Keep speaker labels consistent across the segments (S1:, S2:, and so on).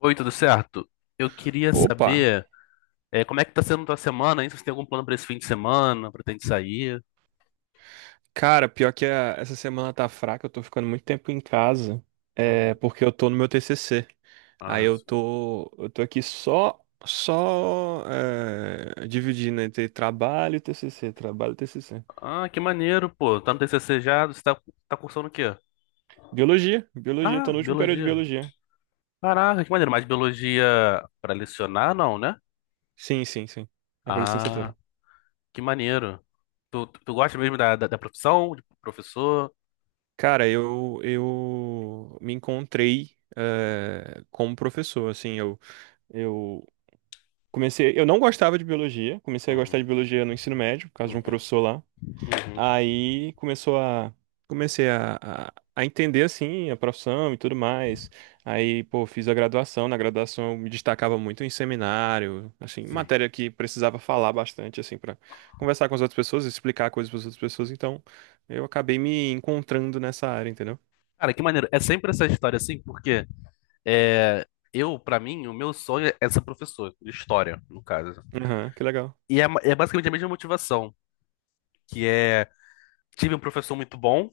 S1: Oi, tudo certo? Eu queria
S2: Opa!
S1: saber, como é que tá sendo tua semana, hein? Se você tem algum plano pra esse fim de semana, pretende sair?
S2: Cara, pior que essa semana tá fraca, eu tô ficando muito tempo em casa, é
S1: Uhum.
S2: porque eu tô no meu TCC.
S1: Ah, sim.
S2: Eu tô aqui só, dividindo entre trabalho e TCC, trabalho e TCC.
S1: Ah, que maneiro, pô. Tá no TCC já? Tá cursando o quê?
S2: Biologia, biologia, tô
S1: Ah,
S2: no último período de
S1: biologia.
S2: biologia.
S1: Caraca, que maneiro. Mas biologia pra lecionar, não, né?
S2: Sim, sim, sim. É pra
S1: Ah,
S2: licenciatura.
S1: que maneiro. Tu gosta mesmo da profissão, de professor?
S2: Cara, eu me encontrei como professor, assim, eu comecei, eu não gostava de biologia, comecei a gostar de
S1: Uhum,
S2: biologia no ensino médio, por causa de um
S1: uhum,
S2: professor lá.
S1: uhum.
S2: Aí começou a Comecei a entender assim a profissão e tudo mais. Aí, pô, fiz a graduação. Na graduação eu me destacava muito em seminário, assim,
S1: Sim.
S2: matéria que precisava falar bastante assim para conversar com as outras pessoas, explicar coisas para as outras pessoas. Então, eu acabei me encontrando nessa área, entendeu?
S1: Cara, que maneiro. É sempre essa história assim, porque é, eu, pra mim, o meu sonho é ser professor de história, no caso.
S2: Aham, que legal.
S1: E é, é basicamente a mesma motivação, que é tive um professor muito bom,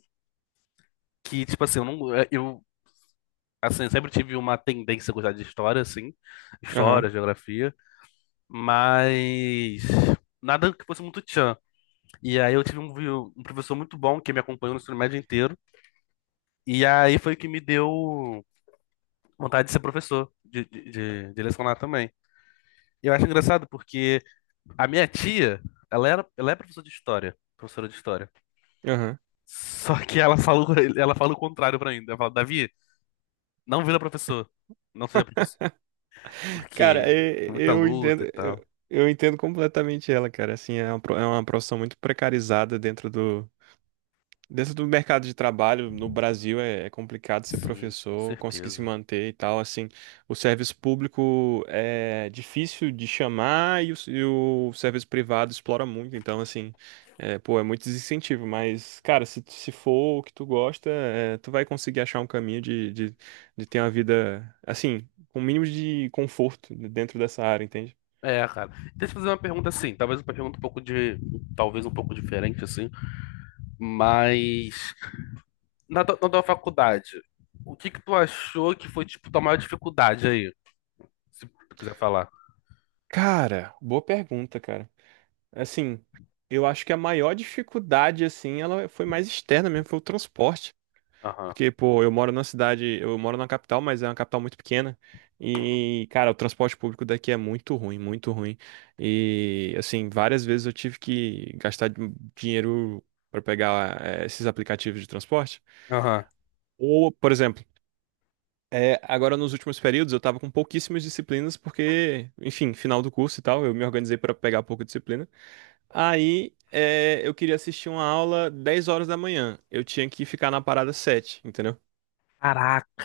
S1: que tipo assim, eu não é, eu assim, eu sempre tive uma tendência a gostar de história assim, história,
S2: Aham,
S1: geografia, mas nada que fosse muito tchan. E aí eu tive um professor muito bom que me acompanhou no ensino médio inteiro, e aí foi o que me deu vontade de ser professor, de lecionar também. Eu acho engraçado porque a minha tia, ela é professora de história, professora de história.
S2: aham.
S1: Só que ela falou, ela fala o contrário pra mim. Ela fala, Davi, não vira professor, não seja professor,
S2: Cara,
S1: porque é muita
S2: eu
S1: luta
S2: entendo,
S1: e tal.
S2: eu entendo completamente ela, cara. Assim, é uma profissão muito precarizada dentro do. Dentro do mercado de trabalho no Brasil é complicado ser
S1: Sim, com
S2: professor, conseguir se
S1: certeza.
S2: manter e tal. Assim, o serviço público é difícil de chamar e e o serviço privado explora muito. Então, assim, é, pô, é muito desincentivo. Mas, cara, se for o que tu gosta, é, tu vai conseguir achar um caminho de ter uma vida, assim, com o mínimo de conforto dentro dessa área, entende?
S1: É, cara. Deixa eu fazer uma pergunta assim, talvez um pouco diferente assim, mas na tua faculdade, o que que tu achou que foi tipo tua maior dificuldade aí, se tu quiser falar?
S2: Cara, boa pergunta, cara. Assim, eu acho que a maior dificuldade, assim, ela foi mais externa mesmo, foi o transporte.
S1: Aham.
S2: Porque, pô, eu moro numa cidade, eu moro na capital, mas é uma capital muito pequena.
S1: Uhum.
S2: E, cara, o transporte público daqui é muito ruim, muito ruim. E, assim, várias vezes eu tive que gastar dinheiro para pegar, esses aplicativos de transporte.
S1: Aham.
S2: Ou, por exemplo, é, agora nos últimos períodos eu tava com pouquíssimas disciplinas, porque, enfim, final do curso e tal, eu me organizei para pegar pouca disciplina. Eu queria assistir uma aula 10 horas da manhã. Eu tinha que ficar na parada 7, entendeu?
S1: Caraca,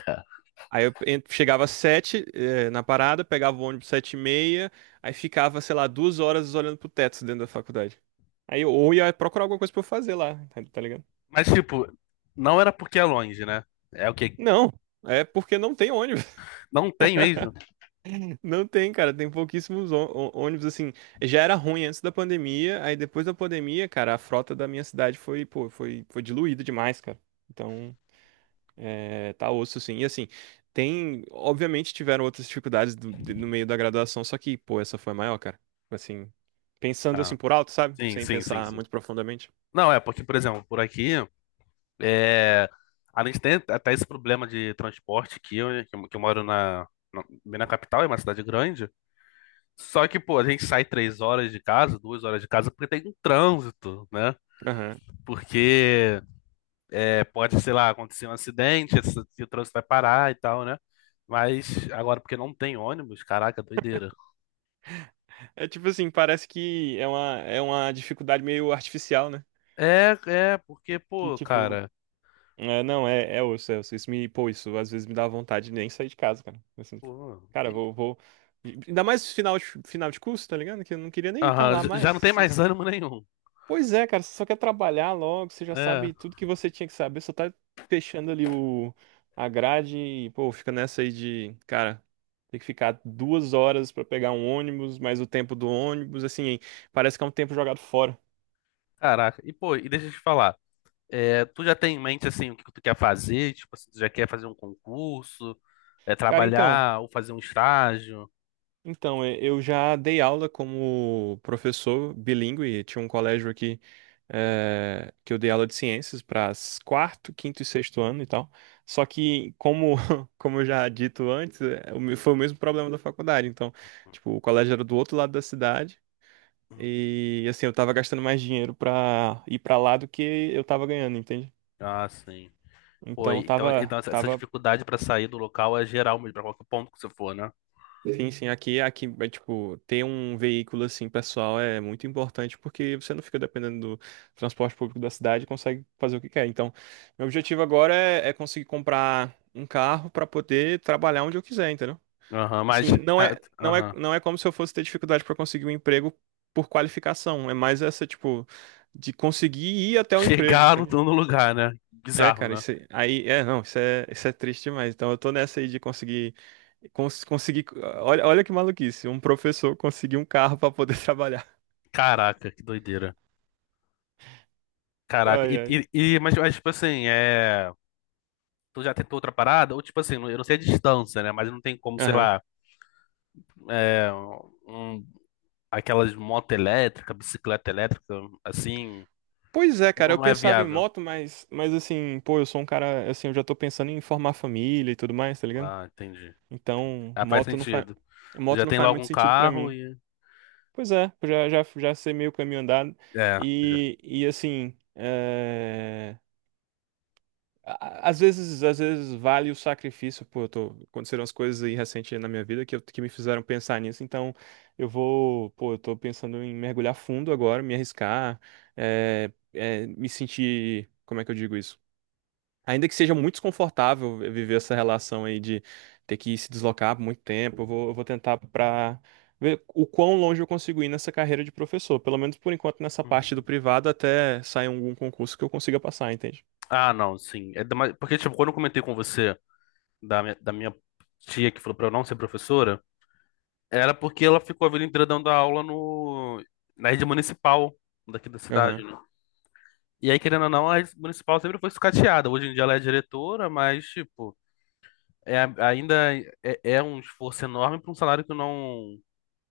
S2: Chegava às 7, é, na parada, pegava o ônibus 7 e meia, aí ficava, sei lá, 2 horas olhando pro teto dentro da faculdade. Aí eu ou ia procurar alguma coisa pra eu fazer lá, tá ligado?
S1: mas, tipo, não era porque é longe, né? É o que?
S2: Não, é porque não tem ônibus.
S1: Não tem mesmo?
S2: Não tem, cara, tem pouquíssimos ônibus, assim. Já era ruim antes da pandemia, aí depois da pandemia, cara, a frota da minha cidade foi, pô, foi diluída demais, cara. Então. É, tá osso, sim. E assim, tem. Obviamente tiveram outras dificuldades no meio da graduação, só que, pô, essa foi a maior, cara. Assim, pensando assim
S1: Ah,
S2: por alto, sabe?
S1: sim,
S2: Sem
S1: sim, sim,
S2: pensar
S1: sim.
S2: muito profundamente.
S1: Não, é porque, por exemplo, por aqui, é... a gente tem até esse problema de transporte aqui, que eu moro na, na, bem na capital, é uma cidade grande. Só que, pô, a gente sai três horas de casa, duas horas de casa, porque tem um trânsito, né?
S2: Aham.
S1: Porque é, pode, sei lá, acontecer um acidente, o trânsito vai parar e tal, né? Mas agora, porque não tem ônibus, caraca, doideira.
S2: É tipo assim, parece que é uma dificuldade meio artificial, né?
S1: É, é, porque,
S2: Que
S1: pô,
S2: tipo,
S1: cara,
S2: é, não, é, é osso, é osso. Isso me, pô, isso às vezes me dá vontade de nem sair de casa, cara. Assim,
S1: pô,
S2: cara, vou. Ainda mais final de curso, tá ligado? Que eu não queria nem estar
S1: aham,
S2: lá
S1: já não
S2: mais.
S1: tem mais ânimo nenhum.
S2: Pois é, cara, você só quer trabalhar logo, você já
S1: É,
S2: sabe tudo que você tinha que saber, só tá fechando ali a grade e, pô, fica nessa aí de, cara, tem que ficar 2 horas pra pegar um ônibus, mais o tempo do ônibus, assim, parece que é um tempo jogado fora.
S1: caraca. E, pô, e deixa eu te falar, é, tu já tem em mente, assim, o que tu quer fazer? Tipo, assim, tu já quer fazer um concurso, é,
S2: Cara, então.
S1: trabalhar ou fazer um estágio?
S2: Então, eu já dei aula como professor bilíngue, tinha um colégio aqui que eu dei aula de ciências para quarto, quinto e sexto ano e tal. Só que, como, como eu já dito antes, foi o mesmo problema da faculdade. Então, tipo, o colégio era do outro lado da cidade
S1: Hum.
S2: e, assim, eu tava gastando mais dinheiro pra ir pra lá do que eu tava ganhando, entende?
S1: Ah, sim. Pô,
S2: Então,
S1: então, então essa
S2: tava.
S1: dificuldade pra sair do local é geral mesmo, pra qualquer ponto que você for, né?
S2: Sim, sim, aqui, é, tipo, ter um veículo, assim, pessoal é muito importante porque você não fica dependendo do transporte público da cidade e consegue fazer o que quer. Então, meu objetivo agora é conseguir comprar um carro para poder trabalhar onde eu quiser, entendeu?
S1: Aham, mas,
S2: Assim,
S1: ah, aham,
S2: não é como se eu fosse ter dificuldade para conseguir um emprego por qualificação, é mais essa, tipo, de conseguir ir até o emprego,
S1: chegar no,
S2: entende?
S1: no lugar, né?
S2: É,
S1: Bizarro,
S2: cara,
S1: né?
S2: isso aí, é, não, isso é triste demais. Então eu tô nessa aí de conseguir conseguir, olha que maluquice, um professor conseguir um carro pra poder trabalhar.
S1: Caraca, que doideira. Caraca,
S2: Ai, ai.
S1: mas, tipo assim, é. Tu já tentou outra parada? Ou tipo assim, eu não sei a distância, né? Mas não tem como, sei
S2: Aham.
S1: lá, é, um- aquelas moto elétrica, bicicleta elétrica, assim,
S2: Pois é, cara,
S1: ou
S2: eu
S1: não é
S2: pensava em
S1: viável?
S2: moto, mas assim, pô, eu sou um cara, assim, eu já tô pensando em formar família e tudo mais, tá ligado?
S1: Ah, entendi. Entendi.
S2: Então,
S1: Ah, faz sentido. Tu já
S2: moto não
S1: tem
S2: faz
S1: logo
S2: muito
S1: um
S2: sentido pra
S1: carro
S2: mim.
S1: e.
S2: Pois é, eu já já sei meio caminho andado
S1: É, já.
S2: e assim, às vezes vale o sacrifício, pô, eu tô, aconteceram as coisas aí recente na minha vida que me fizeram pensar nisso, então eu vou, pô, eu tô pensando em mergulhar fundo agora, me arriscar, me sentir, como é que eu digo isso? Ainda que seja muito desconfortável viver essa relação aí de ter que se deslocar por muito tempo, eu vou tentar pra ver o quão longe eu consigo ir nessa carreira de professor, pelo menos por enquanto nessa parte do
S1: Uhum.
S2: privado até sair algum concurso que eu consiga passar, entende?
S1: Ah, não, sim. Porque, tipo, quando eu comentei com você da minha tia que falou pra eu não ser professora. Era porque ela ficou a vida inteira dando aula no, na rede municipal daqui da cidade,
S2: Aham.
S1: né? E aí, querendo ou não, a rede municipal sempre foi sucateada. Hoje em dia ela é diretora, mas, tipo, é, ainda é, é um esforço enorme para um salário que não,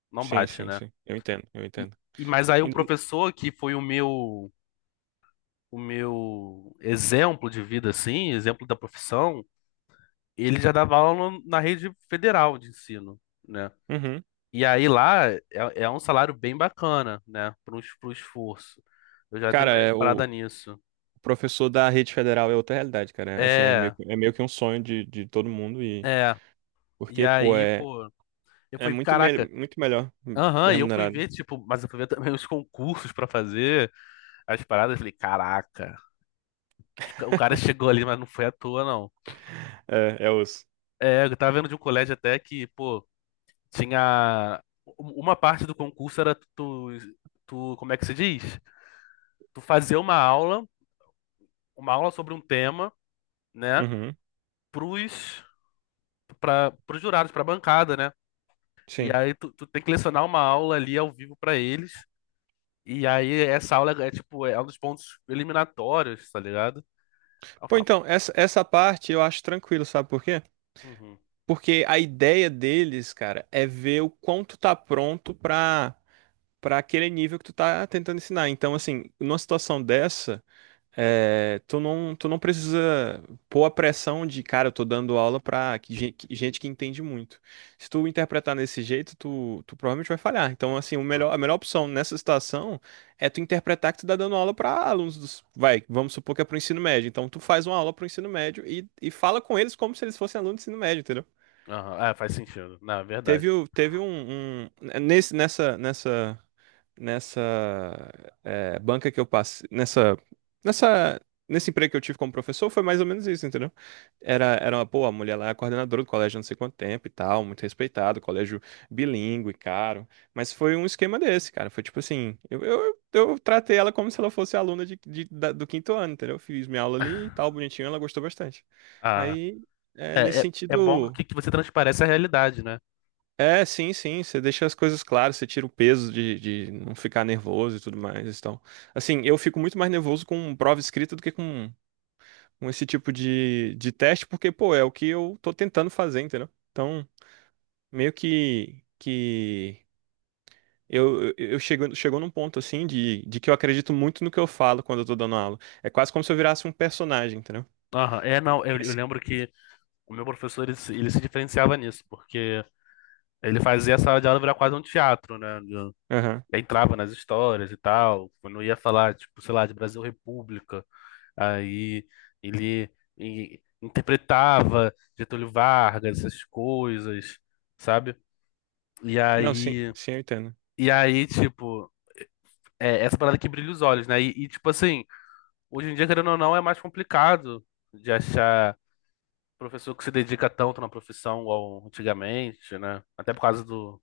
S1: não
S2: Sim,
S1: bate,
S2: sim,
S1: né?
S2: sim. Eu entendo, eu
S1: E,
S2: entendo.
S1: e, mas aí o
S2: Ainda...
S1: professor, que foi o meu exemplo de vida, assim, exemplo da profissão, ele já dava aula na rede federal de ensino. Né?
S2: Uhum.
S1: E aí lá é, é um salário bem bacana, né? Para o esforço. Eu já dei
S2: Cara,
S1: uma
S2: é,
S1: parada
S2: o
S1: nisso.
S2: professor da rede federal é outra realidade, cara. É, assim, é meio,
S1: É,
S2: é meio que um sonho de todo mundo e...
S1: é. E
S2: Porque, pô,
S1: aí,
S2: é,
S1: pô, eu
S2: é
S1: fui,
S2: muito, me...
S1: caraca,
S2: muito melhor
S1: aham, e eu fui
S2: remunerado.
S1: ver, tipo, mas eu fui ver também os concursos pra fazer as paradas. Falei, caraca, o cara chegou ali, mas não foi à toa, não.
S2: É, é os...
S1: É, eu tava vendo de um colégio até que, pô, tinha. Uma parte do concurso era tu, tu, como é que se diz? Tu fazer uma aula sobre um tema, né?
S2: Uhum.
S1: pros Para os jurados, para a bancada, né? E
S2: Sim.
S1: aí tu tem que lecionar uma aula ali ao vivo para eles. E aí essa aula é tipo, é um dos pontos eliminatórios, tá ligado? Aí eu
S2: Pô,
S1: falo,
S2: então, essa parte eu acho tranquilo, sabe por quê?
S1: uhum,
S2: Porque a ideia deles, cara, é ver o quanto tá pronto pra aquele nível que tu tá tentando ensinar. Então, assim, numa situação dessa... É, tu não precisa pôr a pressão de, cara, eu tô dando aula pra gente que entende muito. Se tu interpretar nesse jeito, tu provavelmente vai falhar. Então, assim, a
S1: ah,
S2: melhor opção nessa situação é tu interpretar que tu tá dando aula pra alunos dos, vai, vamos supor que é pro ensino médio. Então, tu faz uma aula pro ensino médio e fala com eles como se eles fossem alunos do ensino médio, entendeu?
S1: aham, é, faz sentido, na verdade.
S2: Teve, o- teve um, um- nesse, nessa, nessa nessa é, banca que eu passei, nessa, nesse emprego que eu tive como professor, foi mais ou menos isso, entendeu? Era uma, pô, a mulher lá é coordenadora do colégio há não sei quanto tempo e tal, muito respeitado, colégio bilíngue, caro, mas foi um esquema desse, cara, foi tipo assim, eu tratei ela como se ela fosse aluna do quinto ano, entendeu? Fiz minha aula ali e tal, bonitinho, ela gostou bastante.
S1: Ah,
S2: Aí, é, nesse
S1: é, é, é bom
S2: sentido...
S1: que você transparece a realidade, né?
S2: É, sim, sim. Você deixa as coisas claras, você tira o peso de não ficar nervoso e tudo mais. Então, assim, eu fico muito mais nervoso com prova escrita do que com esse tipo de teste, porque, pô, é o que eu tô tentando fazer, entendeu? Então, meio que eu eu chego, chegou num ponto, assim, de que eu acredito muito no que eu falo quando eu tô dando aula. É quase como se eu virasse um personagem, entendeu?
S1: Aham, é,
S2: E-
S1: não,
S2: e
S1: eu
S2: esse-
S1: lembro que o meu professor, ele se diferenciava nisso, porque ele fazia a sala de aula virar quase um teatro, né?
S2: Aham.
S1: Aí entrava nas histórias e tal, quando ia falar, tipo, sei lá, de Brasil República, aí ele, interpretava Getúlio Vargas, essas coisas, sabe? E
S2: Não, sim,
S1: aí,
S2: sim, eu entendo.
S1: e aí, tipo, é essa parada que brilha os olhos, né? E, tipo assim, hoje em dia, querendo ou não, é mais complicado de achar professor que se dedica tanto na profissão igual antigamente, né? Até por causa do,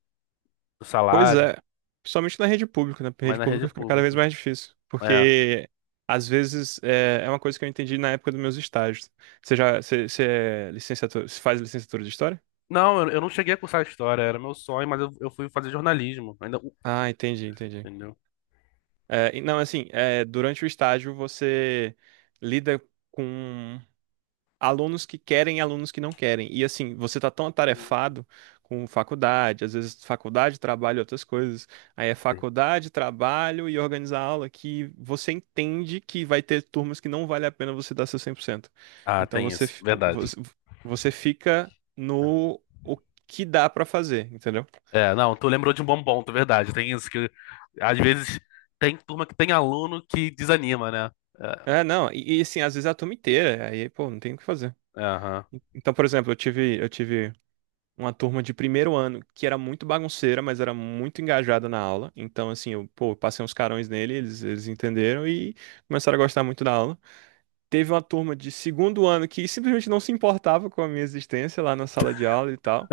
S1: do
S2: Pois
S1: salário,
S2: é, principalmente na rede pública, né? Porque a
S1: mas
S2: rede
S1: na rede
S2: pública fica cada vez
S1: pública.
S2: mais difícil,
S1: É.
S2: porque às vezes é uma coisa que eu entendi na época dos meus estágios. Você já, você é licenciatura, você faz licenciatura de história?
S1: Não, eu não cheguei a cursar história, era meu sonho, mas eu fui fazer jornalismo. Ainda,
S2: Ah, entendi, entendi.
S1: entendeu?
S2: É, e não, assim, é, durante o estágio você lida com alunos que querem e alunos que não querem. E assim, você tá tão atarefado com faculdade, às vezes faculdade, trabalho, e outras coisas. Aí é
S1: Sim.
S2: faculdade, trabalho e organizar aula que você entende que vai ter turmas que não vale a pena você dar seu 100%.
S1: Ah,
S2: Então
S1: tem isso, verdade.
S2: você fica
S1: É,
S2: no o que dá pra fazer, entendeu?
S1: é, não, tu lembrou de um bom ponto, verdade. Tem isso que às vezes tem turma que tem aluno que desanima, né? É,
S2: É, não, e assim, às vezes é a turma inteira, aí, pô, não tem o que fazer.
S1: é, aham.
S2: Então, por exemplo, eu tive uma turma de primeiro ano que era muito bagunceira, mas era muito engajada na aula. Então, assim, eu, pô, eu passei uns carões nele, eles entenderam e começaram a gostar muito da aula. Teve uma turma de segundo ano que simplesmente não se importava com a minha existência lá na sala de aula e tal.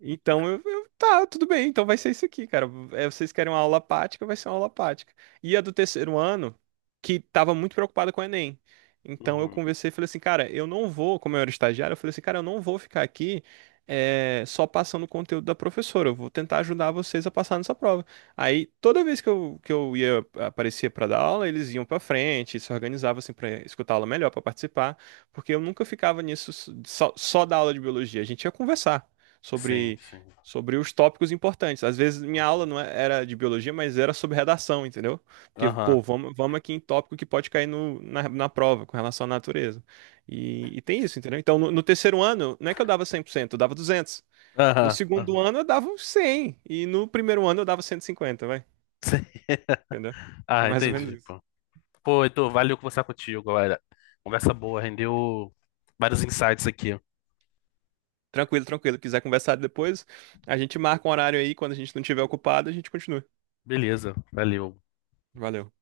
S2: Então, tá, tudo bem, então vai ser isso aqui, cara. É, vocês querem uma aula prática, vai ser uma aula prática. E a do terceiro ano, que tava muito preocupada com o Enem. Então eu
S1: Uhum.
S2: conversei e falei assim, cara, eu não vou, como eu era estagiário, eu falei assim, cara, eu não vou ficar aqui só passando o conteúdo da professora, eu vou tentar ajudar vocês a passar nessa prova. Aí, toda vez que eu ia, aparecia pra dar aula, eles iam pra frente, se organizavam assim pra escutar a aula melhor, pra participar, porque eu nunca ficava nisso só da aula de biologia, a gente ia conversar
S1: Sim,
S2: sobre,
S1: sim.
S2: sobre os tópicos importantes. Às vezes minha aula
S1: Uhum.
S2: não é- era de biologia, mas era sobre redação, entendeu? Porque,
S1: Aham.
S2: pô, vamos aqui em tópico que pode cair no, na, na prova com relação à natureza. E tem isso, entendeu? Então, no terceiro ano, não é que eu dava 100%, eu dava 200. No
S1: Aham. Aham.
S2: segundo ano, eu dava uns 100. E no primeiro ano, eu dava 150 vai.
S1: Sim.
S2: Entendeu? É
S1: Ah,
S2: mais ou menos
S1: entendi,
S2: isso.
S1: pô. Pô, Heitor, valeu conversar contigo, galera. Conversa boa, rendeu vários insights aqui.
S2: Tranquilo, tranquilo. Quiser conversar depois, a gente marca um horário aí. Quando a gente não tiver ocupado, a gente continua.
S1: Beleza, valeu.
S2: Valeu.